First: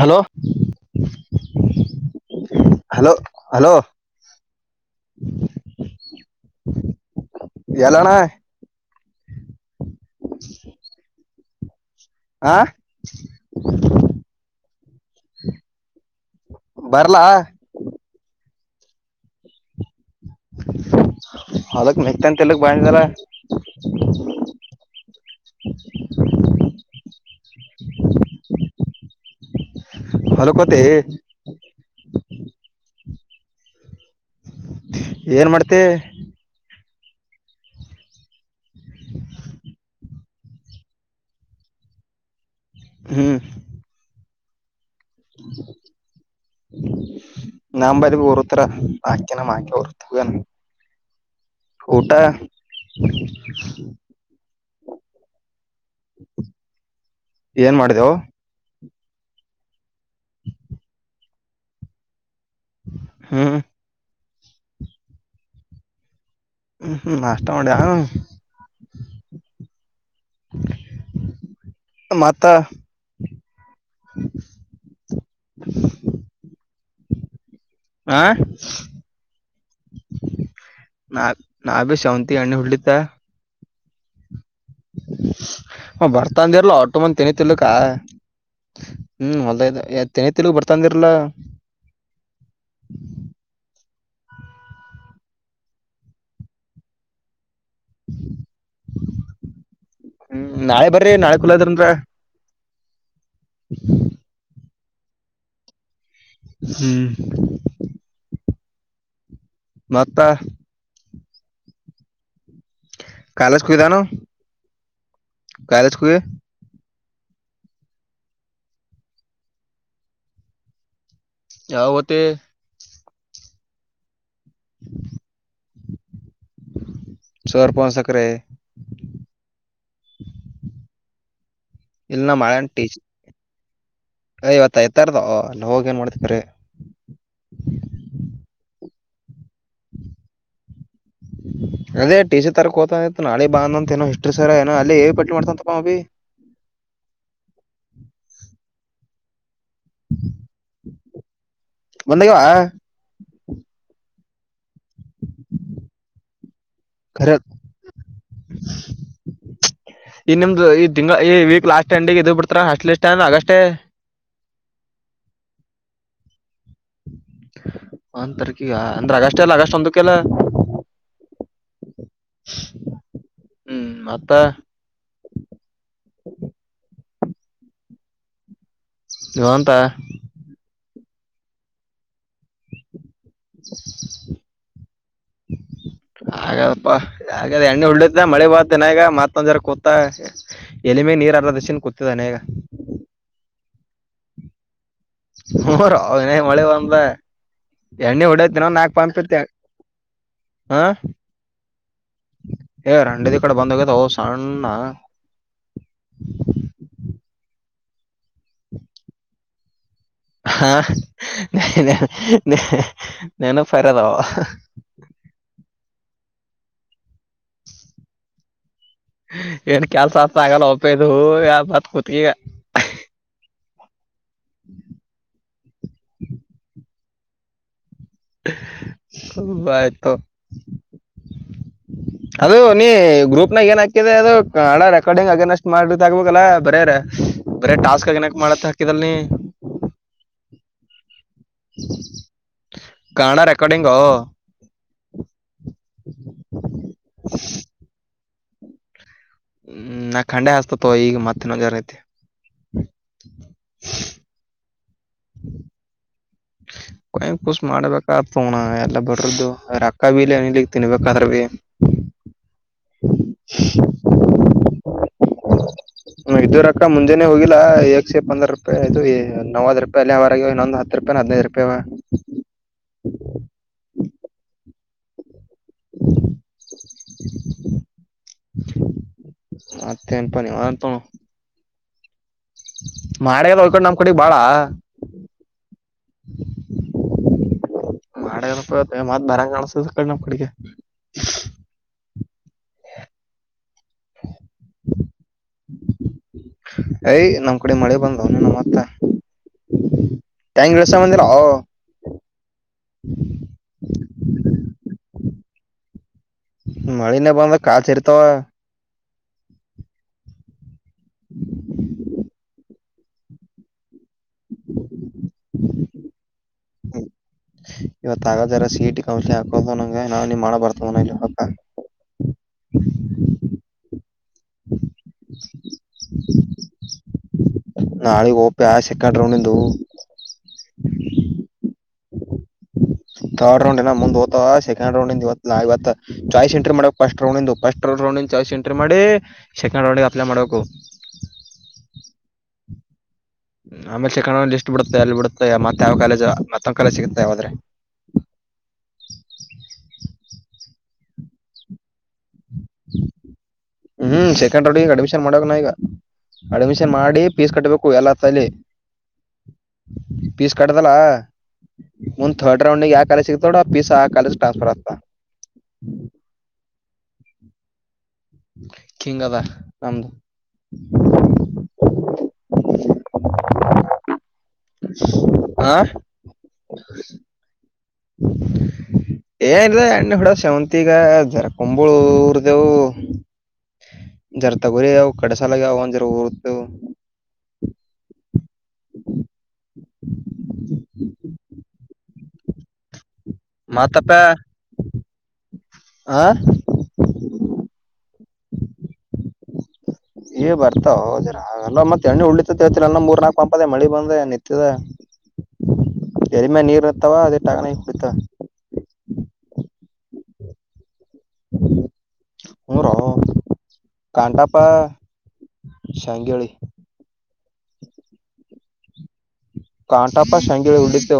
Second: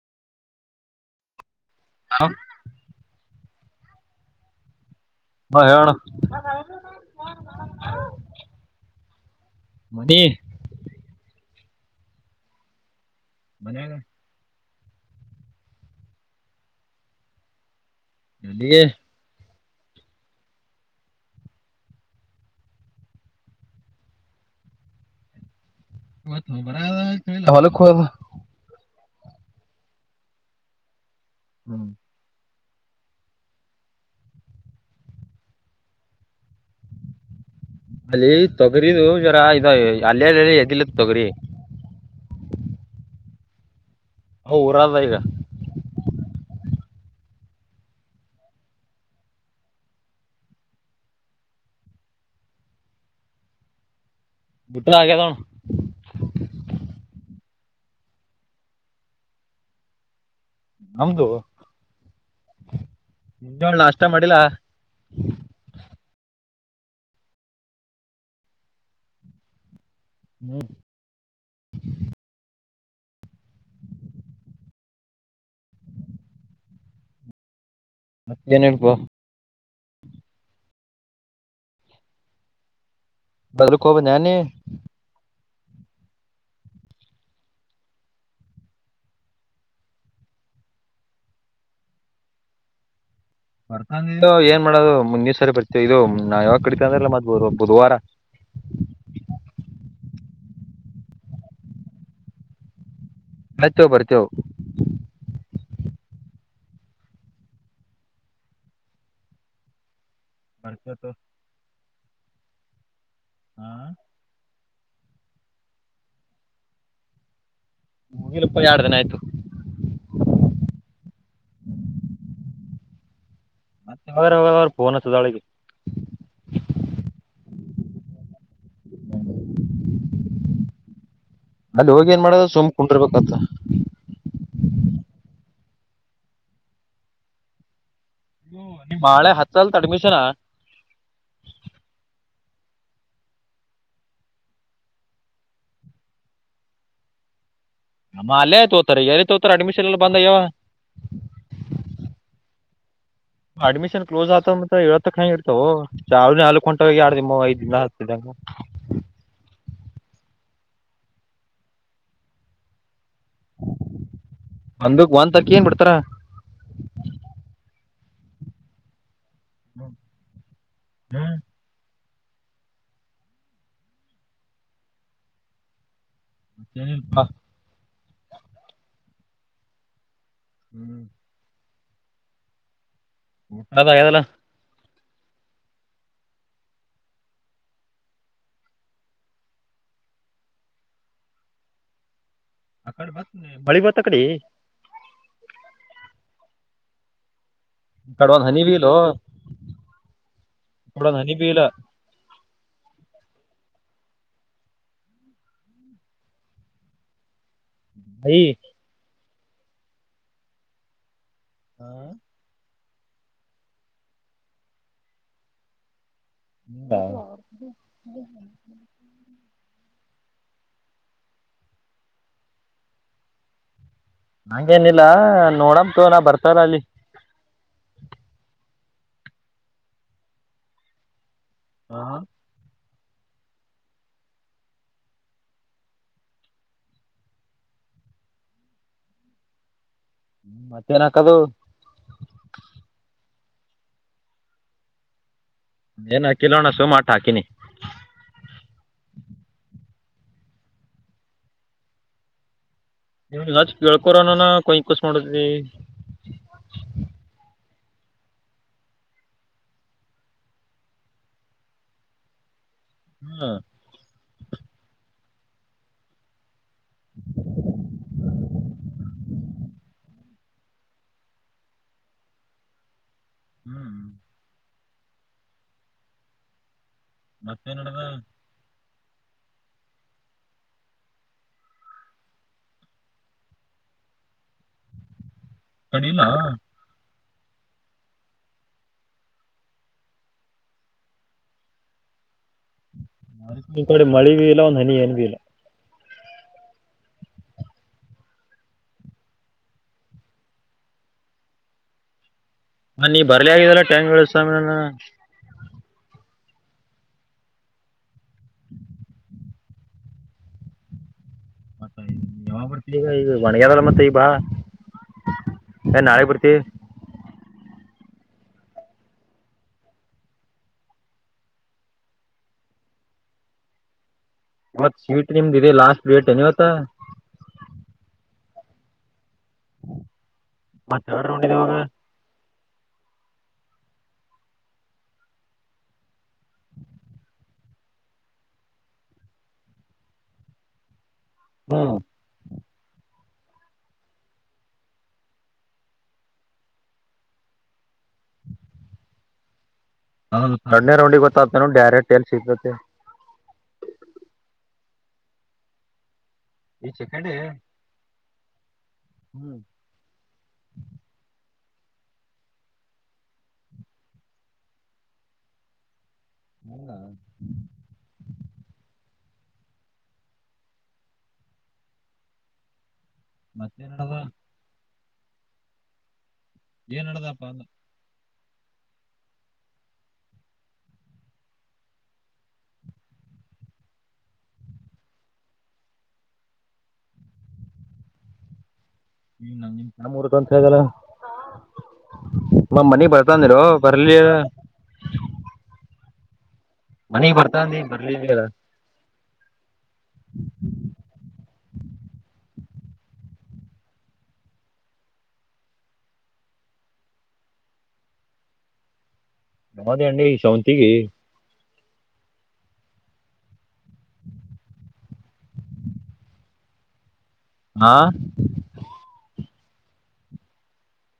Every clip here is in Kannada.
ಹಲೋ ಹೌ [inaudible] ಹಲೋ ಹಲೋ ಹಾ ಹೇಳಣ್ಣ? ಎಲ್ಲಣ್ಣ ಮದ [unintelligible] ಹಾ ಮನ್ಯಾಗ ಬರ್ಲ ನನಗೆ ಅಲಕ್ ಮೆಗ್ತಂತಲ್ಲಕ್ ಬಾಯಿದಾರ [unintelligible] ಬ ಹಲಖೋದು [unintelligible] ಹೊಲಕೊತೀ [inaudible] ಏನ್ ಮಾಡ್ತೀ ಅಲ್ಲಿ ತೊಗರಿದು ಜರಾ ಇದು ಅಲ್ಲಿಲ್ಲೆಲ್ಲಿ ಎಗಿಲ್ಲತ್ ತೊಗರಿ ಹ್ಮ. ಹೌ ಊರಾದ ಈಗ [inaudible] ನಾಂಬರಿಗೆ ಉರ್ತರ ಆಕಿನ ನಮ್ ಉರ್ತು ಊಟಾ [inaudible] ಊಟಾ ಆಗ್ಯದ ಅಣಾ [inaudible] ಏನ್ ಮಾಡಿದ್ಯೊ [inaudible] ನಮ್ದೂ [inaudible] ಹ್ಮ್ ಮುಂಜಳ ನಾಷ್ಟ ಮಾಡಿಲ್ಲಾ ಹ್ಮ್ ಹ್ಮ್ ನಾಷ್ಟ ಮಾಡಿದ್ಯಾ ಹ್ಮ್ಮ. ಮತ್ತ [inaudible] ಆ ಮತ್ತೇನ್ ಇಲ್ಲ ಬ್ರೋ. ನಾಕ್ ನಾಬಿ ಶಾವಂತಿ ಅಣ್ಣ ಹುಳ್ಳಿತ್ತಾ ಬರದ್ಕೋಬಂದ್ಯಾನ್ ನೀ. ಅವ್ನ ಬರ್ತಾ ಅಂದಿರ್ಲ ಆಟೋ ಮಂದಿ ತಲಿ ತಿನ್ನಲ್ಲಿಕಾ ಹ್ಮ್ ಹೊಲ್ದಾಗಿದ್ದೆ ಎತ್ತ್ ಎತ್ತಿಡು ಬರ್ತನಂದಿರ್ಲಾ ಬರ್ತಾ ಏನ್ ಮಾಡೋದು ಮುಂದಿನ ಸರಿ ಬರ್ತೀವಿ ಇದು ನಾ ಯಾವಾಗ ಕರಿತವಿ ಅಂದ್ರೆಲ್ಲ ಮತ್ತ ಬುಧವಾರ. [inaudible] ಹ್ಮ್ ನಾಳೆ ಬರ್ರಿ ನಾಳೆ ಕುಲ್ಲಾ ಅದಿರಂದ್ರ. ಆಯ್ತೊ ಬರ್ತೇವು. ಹ್ಮ್ಮ ಮತ್ತ ಬರ್ತೆವ ತೊ ಕಾಲೇಜ್ಕ್ ಹೊಗಿದಾನು [inaudible] ಕಾಲಜ್ಕ್ ಹೋಗಿ ಹೊಗಿಲಪ್ಪಾ ಆಡ್ ದಿನ ಆಯ್ತು. ಯಾವಾಗ ಹೊತೀ ಯಾವಾಗರ ಯಾವಾಗರ ಫೋನ [unintelligible] ಸರ್ ಪೋನ್ ಸಕರೆ [inaudible] ಅಲ್ಲಿ ಹೋಗಿ ಏನ್ ಮಾಡೋದು ಸುಮ್ ಕುಂದ್ರ ಬೆಕಂತ. ಏ ಇವತ್ತ ಐತಾರದೋ ಅಲ್ಲಿ ಹೋಗಿ ಏನ್ ಮಾಡ್ತಿ ಕರೆ [unintelligible] ನಿಮ್ಮ ಆಳೆ ಹಚ್ಚಲ್ತ್ ಅಡ್ಮಿಷನ್. ಅದೇ ಟಿ ಸಿ ತರಕ್ ಹೋತ ಇತ್ತು ನಾಳೆ ಬಾ ಅಂದ ಅಂತ ಏನೋ ಹಿಸ್ಟರಿ ಸರ್ ಏನೋ ಅಲ್ಲಿ ಪಟ್ಟಿ ಮಾಡ್ತಂತಪ್ಪಾ ಅಭೀ. ಅಮ್ಮಾ ಅಲ್ಲೇ ತೋತಾರೆ ಎಲ್ಲಿ ತೋತಾರ ಅಡ್ಮಿಷನ್ ಎಲ್ಲ ಬಂದಾಗ್ಯಾವ. ಬಂದಾಗ್ಯಾವಾ ಅಡ್ಮಿಶನ್ ಕ್ಲೋಸ್ ಆಗ್ತ ಮತ್ ಇವತ್ [unintelligible] ಕೊಂಟ ಹೋಗಿ ಎರಡ್ ಖರೆ ದಿಮ್ಮು ಐದ ದಿನ [unintelligible] ಈ ನಿಮ್ದು ಈ ತಿಂಗ್ಳ ಈ ವೀಕ್ ಲಾಸ್ಟ್ ಎಂಡಿಗೆ ಇದ್ ಬಿಡ್ತಾರ ಹಾಷ್ಟಲಿ ಲಿಷ್ಟ ಅಗಸ್ಟ್ [inaudible] ಒಂದಕ್ ಒಂದ್ ತಾರಕ ಏನ್ ಬಿಡ್ತಾರ. [inaudible] ಒನ್ ತಾರಕಿಗ ಅಂದ್ರೆ ಆಗಸ್ಟ್ ಎಲ್ಲ ಆಗಸ್ಟ್ ಒಂದಕ್ಕೆಲ್ಲ. ಹ್ಮ್ [unintelligible] ಹ್ಮ್ ಮತ್ತ ಮತ್ತೆನ [unintelligible] ನವಂತ [inaudible] [unintelligible] ಹ್ಮ್ [inaudible] ಹಲೋ ಹೇಳ್- [inaudible] ಹಾಗದಪ್ಪಾ ಹಾಗದ ಎಣ್ಣಿ ಉಳ್ದ ಮಳಿ ಬಂತ ಇನ್ನಾ ಈಗ ಮತ್ತೊಂದ್ ಜರಾ ಕುಂತ ಎಲಿಮಿಗಿ ನೀರ್ ಅರದ್ನ್ [unintelligible] ಕೂತಿದಿನಿಗ. ಮಳಿ ಬಂತ ಅಕಡಿ. ಹ್ಮ್ [unintelligible] ನೊ ಇನ್ನಾಈಗಮಳಿ ಬಂದ. ಎಣ್ಣಿ ಕಡೆ ಒಂದು ಹೊಡಕ ಹನಿ ಇನ್ನಾ ಬೀಲು ನಾಲ್ಕ್ ಪಂಪ್ ಈ ಇತ್ತು ಕಡೆ ಹ್ಂ [unintelligible] ಒಂದು ಹನಿ ಬೀಲ ಏ ರಂಡ [unintelligible] ದ ಈ ಕಡೆ ಬಂದ ಹೋಗದೊ ಸಣ್ಣ ಭಿ [inaudible] ಹಾ ನಾನ ರದ [unintelligible] ನೆನಪಾರನವ. ಹಾ [inaudible] ಏನ್ ಕೆಲ್ಸಸ ಆತದ ಆಗಲ್ಲ ಒಪ್ಪಿದು ಯ [unintelligible] ಬತ್ ಕುೂತ್ಕಗ ಹಂಗೇನಿಲ್ಲ ನೋಡಮ್ ತಗೋ ನಾ ಬರ್ತಾರ ಅಲ್ಲಿ. ಬಾ [unintelligible] [inaudible] ಯ್ತ ಹಾ ಅದು ನೀ ಗ್ರೂಪ್ ನಾಗ ಏನ್ ಹಾಕಿದಲ ಅದು ಅಣಾ ರೆಕಾರ್ಡಿಂಗ್ ಅಗೇನಷ್ಟ್ ಮಾಡಿದ್ದ ಆಕ್ಬೇಕಲ್ಲಾ ಬರ್ಯಾರ [unintelligible] ಬರೇ ಟಾಸ್ಕ್ ಅಗೇನೇಷ್ಟಮಾಡಂತ ಹಾಕಿದಲ್ ನೀ. ಮತ್ತೇನ್ ಹಾಕದು? ಕಾಣ ರೆಕಾರ್ಡಿಂಗೊ ಏನ್ ಹಾಕಿನೋಡಸುಮ್ಮ ಆಟ್ ಹಾಕಿನಿ. ಹ್ಮ್ ನಾ ಖಂಡೆ ಆಸ್ತತ ಈಗ ಮತ್ತೆ ನೋ ಜನ ಐತೆ [unintelligible] ಅಚ್ ಕೇಳ್ಕೋರನಿನ ಕೊಯ ಕೋಸ್ ಮಾಡತಿದಿ. ಹ [inaudible] ಕೊಯ ಕೂಸ ಮಾಡ್ಬೇಕ ತೋಣ ಎಲ್ಲ ಬಡ್ರದ್ದು ರೊಕ್ಕ ಬಿಇಲ್ ತಿನ್ಬೇಕಾದ್ರ ಸಿ. ಹ್ಮ [inaudible] [inaudible] ಇದ್ವ ರೊಕ್ಕ ಮುಂಜನೆ ಹೋಗಿಲ್ಲ ಏಕ್ಷೇ ಪಂದರ ರೂಪಾಯಿದು ನವದ ರೂಪಾಯಿ ಅಲ್ಲಿ ಹೊರಗೆ ಇನ್ನೊಂದು ಹತ್- ಹತ್ತು ರೂಪಾಯೇನಹದಿನೈದ ರೂಪಾಯಿ ಅದಾವ. ಹ್ಮ್ [inaudible] ಹ್ಮ್ [inaudible] ಮತ್ತೇನ ನಡದಾ? ಮತ್ತೆ ಪವಾರ ತ [unintelligible] ಮಾಡ ಇಲ್ಲೋ ಈ ಕಡೆ ನಮ್ ಕಡೆ ಬಾಳ. ಕಣಿಲ್ಲ [unintelligible] ಮಾಡ ಇಲ್ಲಪಾಇವತ್ ಮತ್ ಬರಂಗ ಕಾಣಸತ ಈ ಕಡೆ ನಮ್ಮ್ ಕಡಗೆ. ಈ ಕಡೆ ಮಳಿ ಬಿ ಇಲ್ಲ ಒಂದ್ ಹನಿ ಏನ್ಬಿ ಇಲ್ಲ. ಎಯ್ ನಮ್ ಕಡೆ ಮಳಿ ಬಂದಾದೊ ನಿನ ಮತ್ತಾ. ಟೆಂಗ ಇಳ್ಸೋಂಬದೇನೋ ನೀ ಬರ್ಲಾ ಆಗಿದಲ್ಲ ಟ್ಯಾಂಗ ಇಳ್ಸೋಮೇನ ಮಳಿನೆ ಬಂದಾದ ಕಾಲ್ಜರಿತಾವ. ಮತ್ತ ಇವಾಗ [unintelligible] ಬರ್ತ ಈಗ ಈಗ ಒಣಗದಲ್ಲ ಮತ್ತೆ ಈಗ ಬಾ ್ಮ [inaudible] ಹೇ ನಾಳೆ ಬರ್ತಿವಿ. ಇವತ್ ಆಗ ಜರ ಸೀಟಿ ಕಂಪ್ ಹಾಕೋದಂಗ ನಾವ್ ನೀ ಮಾಡ ಬರ್ತವ ಇ ಹಾಕ [unintelligible] ಮತ್ ಸ್ವೀಟ್ ನಿಮ್ದು ಇದೆ ಲಾಸ್ಟ್ ರೇಟ್ ಏ ಇವತ್ತ ನಾಳಗ್ ಓಪೆ ಸೆಕೆಂಡ್ ರೌಂಡ್ಂದು ಮತ್ತ ಎಡ್ ರೌಂಡ ಇದ ಇವಾಗ ತರ್ಡ್ ರೌಂಡ್ ನ ಮುಂದ್ ಓತ ಸೆಕಂಡ್ ರೌಂಡ್ ಇವ ನಾ ಇವತ್ತು ಚಾಯ್ ಎಂಟ್ರಿ ಮಾಡಬೇಕ್ first round first round choice entry ಮಾಡಿ ಸೆಕಂಡ್ ರೌಂಡ್ಗೆ ಅಪ್ಲೈ ಮಾಡ್ಬೇಕು ಹ್ಮ ಆಮೇ ಚಿಕಣ ಇಲ್ಲಿ ಬಿಡುತ್ತೆ ಅಲ್ಲಿ ಬಿಡುತ್ತೆ ಮತ್ತ ಯಾವ ಕಾಲೇಜ ಮತ್ತೊ ಕಾಲೇಜ ಸಿಗುತ್ತ ಯಾವದ್ರೆ ಹ ಎರಡೇ ರೌಂಡಿಗೆ ಗೊತ್ತಾಗತ ಡೈರೆಕ್ಟ್ ಎಲ್ಲಿ ಸಿಗ್ತತೆ [unintelligible] ಹ್ಮ್ ಸೆಕೆಂಡ್ ರೌಡ್ಗ ಅಡ್ಮಿಷನ್ ಮಾಡಕ ನ ಈಗ ಅಡ್ಮಿಷನ್ ಈ ಮಾಡಿ ಸೆಕೆಂಡ್ ಫೀಸ್ ಕಟ್ಬೇಕ ಹ ಎಲ್ಲ ಚಲಿ [unintelligible] ಹ್ಮ್ ಪೀಸ್ ಕಟ್ಟದಲ ಒಂದ್ ಥರ್ಡ್ ರೌಂಡಿಗೆ ಆ ಕಾಲೇಜ್ ಸಿಗ್ತಾಡ ಫೀಜ್ ಆ ಕಾಲೇಜ್ ಟ್ರಾನ್ಫರ್ ಆಗ್ತ ಹೌದ ಕಿಂಗ್ಅದ ನಮ್ದು ಮತ್ತೆ [unintelligible] ಹಾ ಏನ್ ನಡದಪ್ಪಾ ಅ [inaudible] ಏನಿದೆ ಅಣ್ಣ ಹುಡ ಶಾವಂತಿಗ ಜರಕಂಬಳರ್ ದೇವು [unintelligible] ಜರ ತಗೋರಿ ಯವು ಕಡಸಾಲಾಗ ಯಾವ ಜರ ರ್ತ [unintelligible] ಹ್ಮ ನಿಮ್ನರ್ಗ ಅಂತ ಹೇಳಲ್ಲ ನ್ ಮನಿ ಬರ್ [unintelligible] ಮಾತಪ್ಪಯಾ ಆ ಮನಗ್ ಬರ್ತಾನಿ ಬರ್ಲಿಲ್ಲ ಅಲ್ಲ ಈ ಬರ್ತಾವ ಜರ ಆಗಲ್ಲ ಮತ್ತೆ ಎಣ್ಣೆ ಉಳಿತೇತಿಲ್ಲ ನಲ್ಲ ಮೂರ್ ನಾಲ್ಕ್ು ಪಂಪದದೆ ಮಳಿ ಬಂದ ನಿಂತಿದೆ [unintelligible] ಎಡಿಮೆ ನೀರ್ ಇತ್ತಾವ ಅದೇ ಟಕನ ಕುಡಿತಾ ನೌದೇ ಅಂಡಿ ಶಾವಂತಿಿಗೆ [unintelligible] ಹ ರ ಕಾಂತಪ್ಪ [unintelligible] ಶಾಂಗೇಳಿ ಆ.. ಕಾಂಟಾಪ್ಪ ಶಂಗರು ಉಡಿತು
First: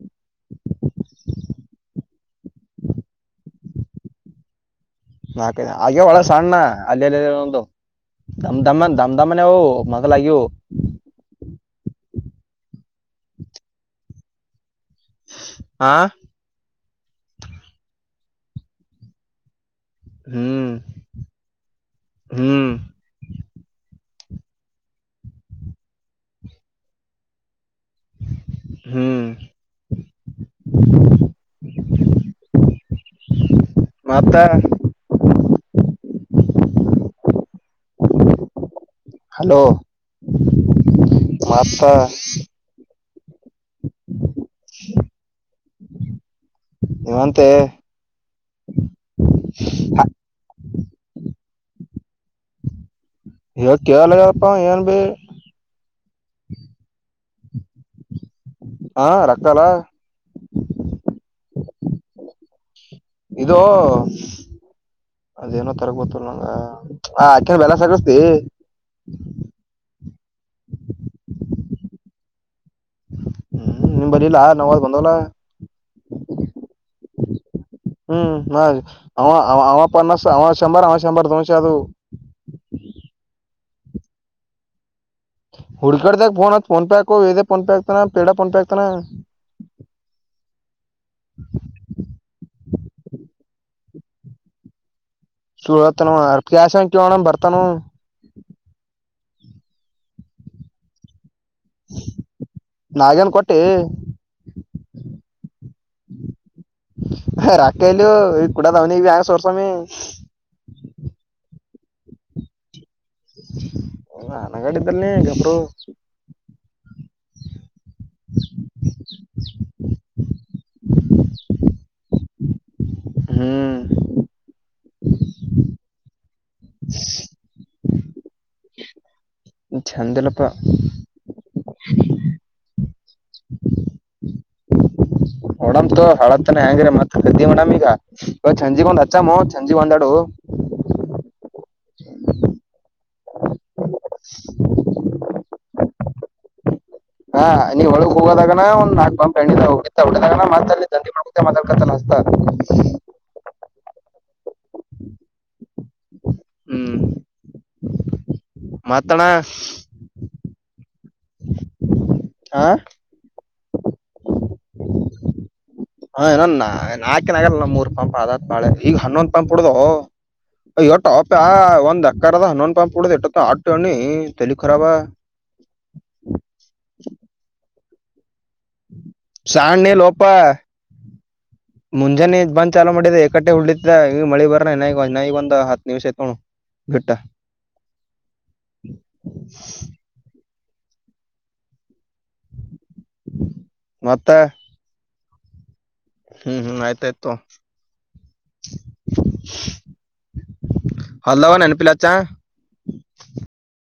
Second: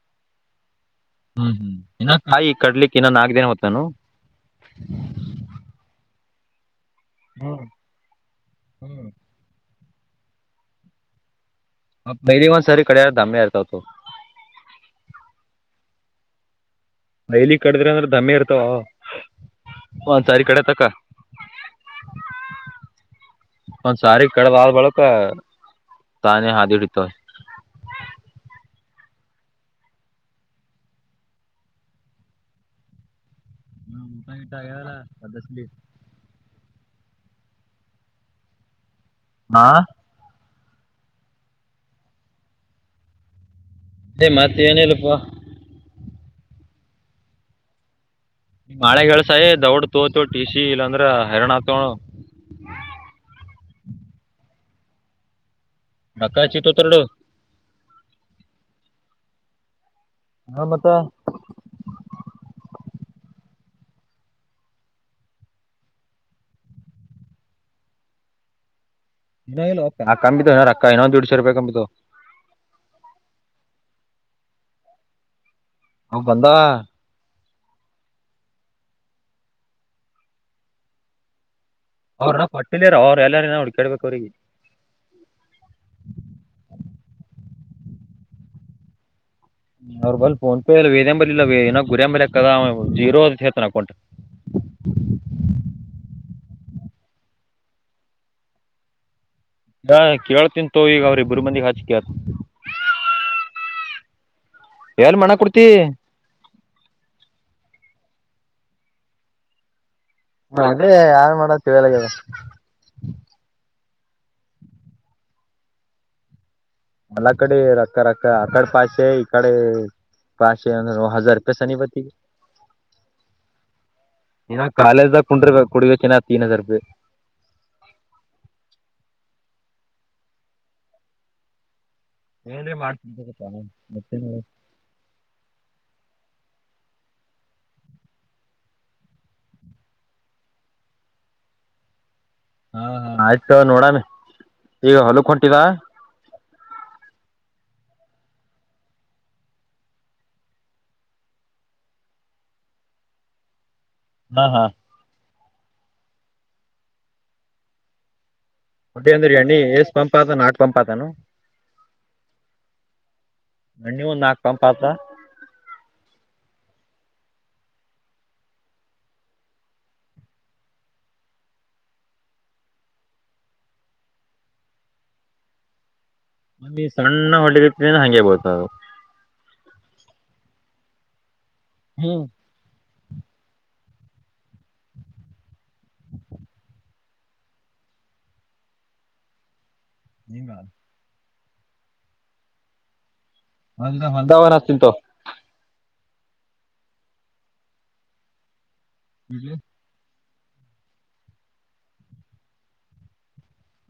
[unintelligible] ಹ್ಮ್ ಹ್ಮ್ ಇನ್ನ ಕಾಯಿ ಕಡ್ಲಿಕ್ ಇನ್ನ ನಾಕೇನ್ ಹೊತಾನು ಬ ಅೋ ಒಳ ಸಣ್ಣ [unintelligible] ಅಲ್ಲಿ ಅ ದ ಹ್ಮ್ ದ ದಮ ಹ್ಮ್ ದಾಮಾನ ಹ ಮತ್ತೆ ಲಾಗ [unintelligible] ಬೈಲಿ ಒಂದ್ ಸರಿ ಕಡ್ಯಾರ ಧಾಮ್ಯ ಇರ್ತವತ್ತು ಹಾ ಮೈಲಿ ಕಡಿದ್ರೆ ಅಂದ್ರ ದಮ್ಮಿ ಇರ್ತಾವ ಒಂದ್ ಸಾರೀ ಕಡೆ ಹ್ಮ್ ತನಕ್ಕ ಹ್ಮ್ ಒಂದ್ ಸಾರಿ ಕಡದ ಆದಾದ ಬಳಕ ತಾನೇ ಹಾದಿಡಿತ್ತವ ಹ್ಮ್ [inaudible] ಹ್ಮ ಮತ್ತ ಊಟಟಾರ ಅದೀ [inaudible] ಹಲೋ ಹಾ ಮತ್ತ್ ಏ ಮತ್ತೇನಿಲ್ಲಪ್ಪ. ನೀವಂತೆ. ನಿಮ್ ಆಳ್ಯಾಗ ಹೇಳ್ಸೆ ದೌಡ್ ತೋತೇವ್ ಟಿ ಸಿ ಇಲ್ಲ ಅಂದ್ರ ಹೈರಣ ಆತೆವ ನೋಡ ಹೇಳಿದ್ ಕೇಳಲ ಆಗ್ಯಲಪ್ಪ ಅಂವ ಎನ್ ಬಿ. ರೊಕ್ಕ ಹಚ್ ಇಟ್ಟೋತರ ನೋಡ್ ಹಾ ರಕ್ಕಲಾ. ಹಾ ಮತ್ತ. ಇದೋ. ಅದೇಏನೋ ಅತ್ತರ ಗೊತ್ತಿಲ್ ನಂಗ ಆ ಆಕ್ಯ ಬ್ಯಾಲೆನ್ಸ್ ಹಾಕ್ಸಿತಿ ಹಿನಾ ಇಲ್ಲೋ ಪ್ಯ ಆ ಕಂಬಿದ್ದವ ಹೀನಾ ರಕ್ಕ ಹಿಂದನ ದೀಡ್ಸೆ ರೂಪಾಯಿ ಕಂಬಿದ್ದವ. ಹ್ಮ್ ನಿಂಬಲ್ ಇಲ್ಲ ನಾವ್ದ್ ಬಂದವಲ್ಲ. ಅವು ಬಂದವ. ಹ್ಮ್ ನ್ ಅಂವ ಅಂವ ಪನ್ನಸ್ ಅಂವ ಸೆಂಬೋರ್ ಅಂವ ಸೆಂಬೋರ್ ದೋನ್ಸ್ ಏ ಆದು. ಅವ್ರ ಅಪ್ಪ ಕೊಟ್ಟಿಲೆರೋ ಅವ್ರ ಎಲ್ಲಾರ ಹುಡ್ಕೇಡ್ಬೇಕ್ ಅವ್ರಿಗಿ. ಹುಡ್ಯಕ್ಯದ್ಯಾಕ್ ಫೋನ್ ಹತ್ ಫೋನ್ ಪೆ ಹಾಕು ಇದೆ ಫೋನ್ ಪೇ ಆಕ್ತಾನ ಪೇಡ ಫೋನ್ ಪೇ ಹಾಕ್ತನ. ಅವ್ರ ಬಲ್ ಫೋನ್ ಪೆ ಇಲ್ ವೇದ್ಯಾನಬಲ್ಲಿ ಇಲ್ಲ ಹೀನಾ ವೆ ಗುರ್ಯಾಂಬಲ್ಯಕ್ ಅದ ಅಂವ ಜೀರೋದ ಅತ್ ಹೇಳ್ತಾನ ಅಕೌಂಟ್. ಸುಳ್ ಹೇಳ್ತಾನ ಅಂವ ಕ್ಯಾಸನ್ ಕೇಳ್ ನೋಡಮ್ ಬರ್ತನು. ಹಾ ಕೇಳ್ತೀನ ತೋ ಈಗ ಅವ್ರ ಇಬ್ಬರು ಮಂದಿಗ್ ಹಚಿಕೆತ ನಾಗ್ಯಾನ್ ಕೊಟ್ಟಿ. ಎಲ್ ಮಣ್ಣಾಗ್ ಕುಡ್ತಿ. ಹೆ ರಕ್ತ ಎಲ್ಲಿವ್ ಈ ಕುೂಡದ ಅವ್ನಿಗ್ಬಿ ಹ್ಯಾಂಗ್ ಸೌರ್ಸಾಮಿ. ಅದೆ ಯಾನ್ ಮಾಡದ ತಿಳ್ಯಲಾಗ್ಯದ. ಹ ಅನಗಾಡ ಇದ್ದಲ್ ನೀ ಗಬ್ರು. ಅಲ್ಲ ಕಡಿ ರಕ್ಕ ರಕ್ಕ ಅಕಡ ಪಾಸೆ ಇಕಡ ಪಾಸೇ ಅಂದ್ರುನು ಹಝಾರ ರೂಪಾಯಿ ಸನಿ ಬತ್ತಿಗ್ ಹ್ಮ್ ಹೀನಾ ಕಾಲೇಜ್ದಾಗ್ ಕುಂಡ್ರ ಕುಡಿಬೇಕ ಹೀನಾ ತೀನ್ ಹಜಾರ್ ರೂಪಾಯಿ. ಚಂದೀಲಪ್ಪ. ಏನ್ರೆ [unintelligible] ಮತ್ತೇನ್ ಮಾಡದ. ನೋಡಮ್ ತೋ ಹಳತಾನ ಹೆಯಾಂಗ್ರೀ ಮತ್ ಕದ್ದಿ ಮಾಡಮ್ ಈಗ. [unintelligible] ಸಂಜೆಗೊಂದ ಅಚ್ಚಾಮೂ ಸಂಜಿಗ್ ಒಂದ್ ಒಂದಾಡು. ಹಾ ಹ ಆಯ್ತ ತೋ ನೋಡಮಿ ಈಗ ಹೊಲುಕ್ ಹೊಂಟಿದ. ಹಾ ನೀ ಹೋಲುಕ್ ಹೋಗೋದಾಗನ ಒಂದ ನಾಕ್ ಪಂಪ್ ಎಣ್ಣಿದ ಹೊಡೀತಾ ಹೊಡದಾಗನ ಮತ್ತ ಅಲ್ಲಿ [unintelligible] ಮತ್ತೆ ಮಾತಾಡಕತನ ಹಚ್ಚತಾ ಹಾ ಹಾ. ಹ್ಮ್. ಹೊಡಿ ಮತ್ತಣ ಅಂದ್ರ ಎಣ್ಣಿ ಎಸ್ ಪಂಪಾತದ ನಾಕ್ ಪಂಪತಾದನು. ಆ ಎಣ್ಣಿ ಒಂದ್ ನಾಕ್ ಪಂಪ್ ಆತದ. ಹ ಏನೊ ನಾ ನಾಕೇನ್ ಆಗಲ್ ಮೂರ್ ಪಂಪ್ ಅದತ್ ಬಾಳೆ ಈಗ ಹನ್ನೊಂದ್ ಪಂಪ್ ಹುಡ್ಡೋದೋ ಅಯ್ಯೋ ಎಟೊ ಅಪ್ಯ ಒಂದ್ ಎಕ್ಕರದ ಹನ್ನೊಂದು ಪಂಪ್ ಹುಡ್ದ್ ಇಟ್ಟೊತ್ತ ಅಟ್ಟ ಏಣ್ಣಿ ತಲಿ ಖರಾಬ. ಮತ್ ಸಣ್ಣ ಹೋಡ್ಲಿಗತಿದೇನೋ ಹಂಗೆ ಬೀಳ್ತದ ಅದು. ಸಣ್ಣಿಲೋಪಾ ಹ್ಮ್ ಮುಂಜೆನೆ ಬಂದ್ ಚಾಲೂ ಮಾಡಿದ ಎಕಟ್ಟೆ ಹೋಡ್ಲಿದ ಈಗ ಮಳಿ ಬರ್ರನ ಹೀನಾ ಇಗ ಹೀನಾ ಇಗ ಒಂದ ಹತ್ತ ನಿಮಿಷ ಆಯಿತ ನೋಡ್ ಬಿಟ್ಟ. [inaudible] ನಿಂಗ. ಒಂದ ಮತ್ತ ಒಂದ ವಾರ ಅಚ್ತಿನಿತೋಗೂ. ಹ್ಮ್ ಹ್ಮ್ ಆಯ್ತ ಆಯ್ತು ತೊಗೊ. ಹದ ನೆನ ಪಿಲಚ್ಚಾ.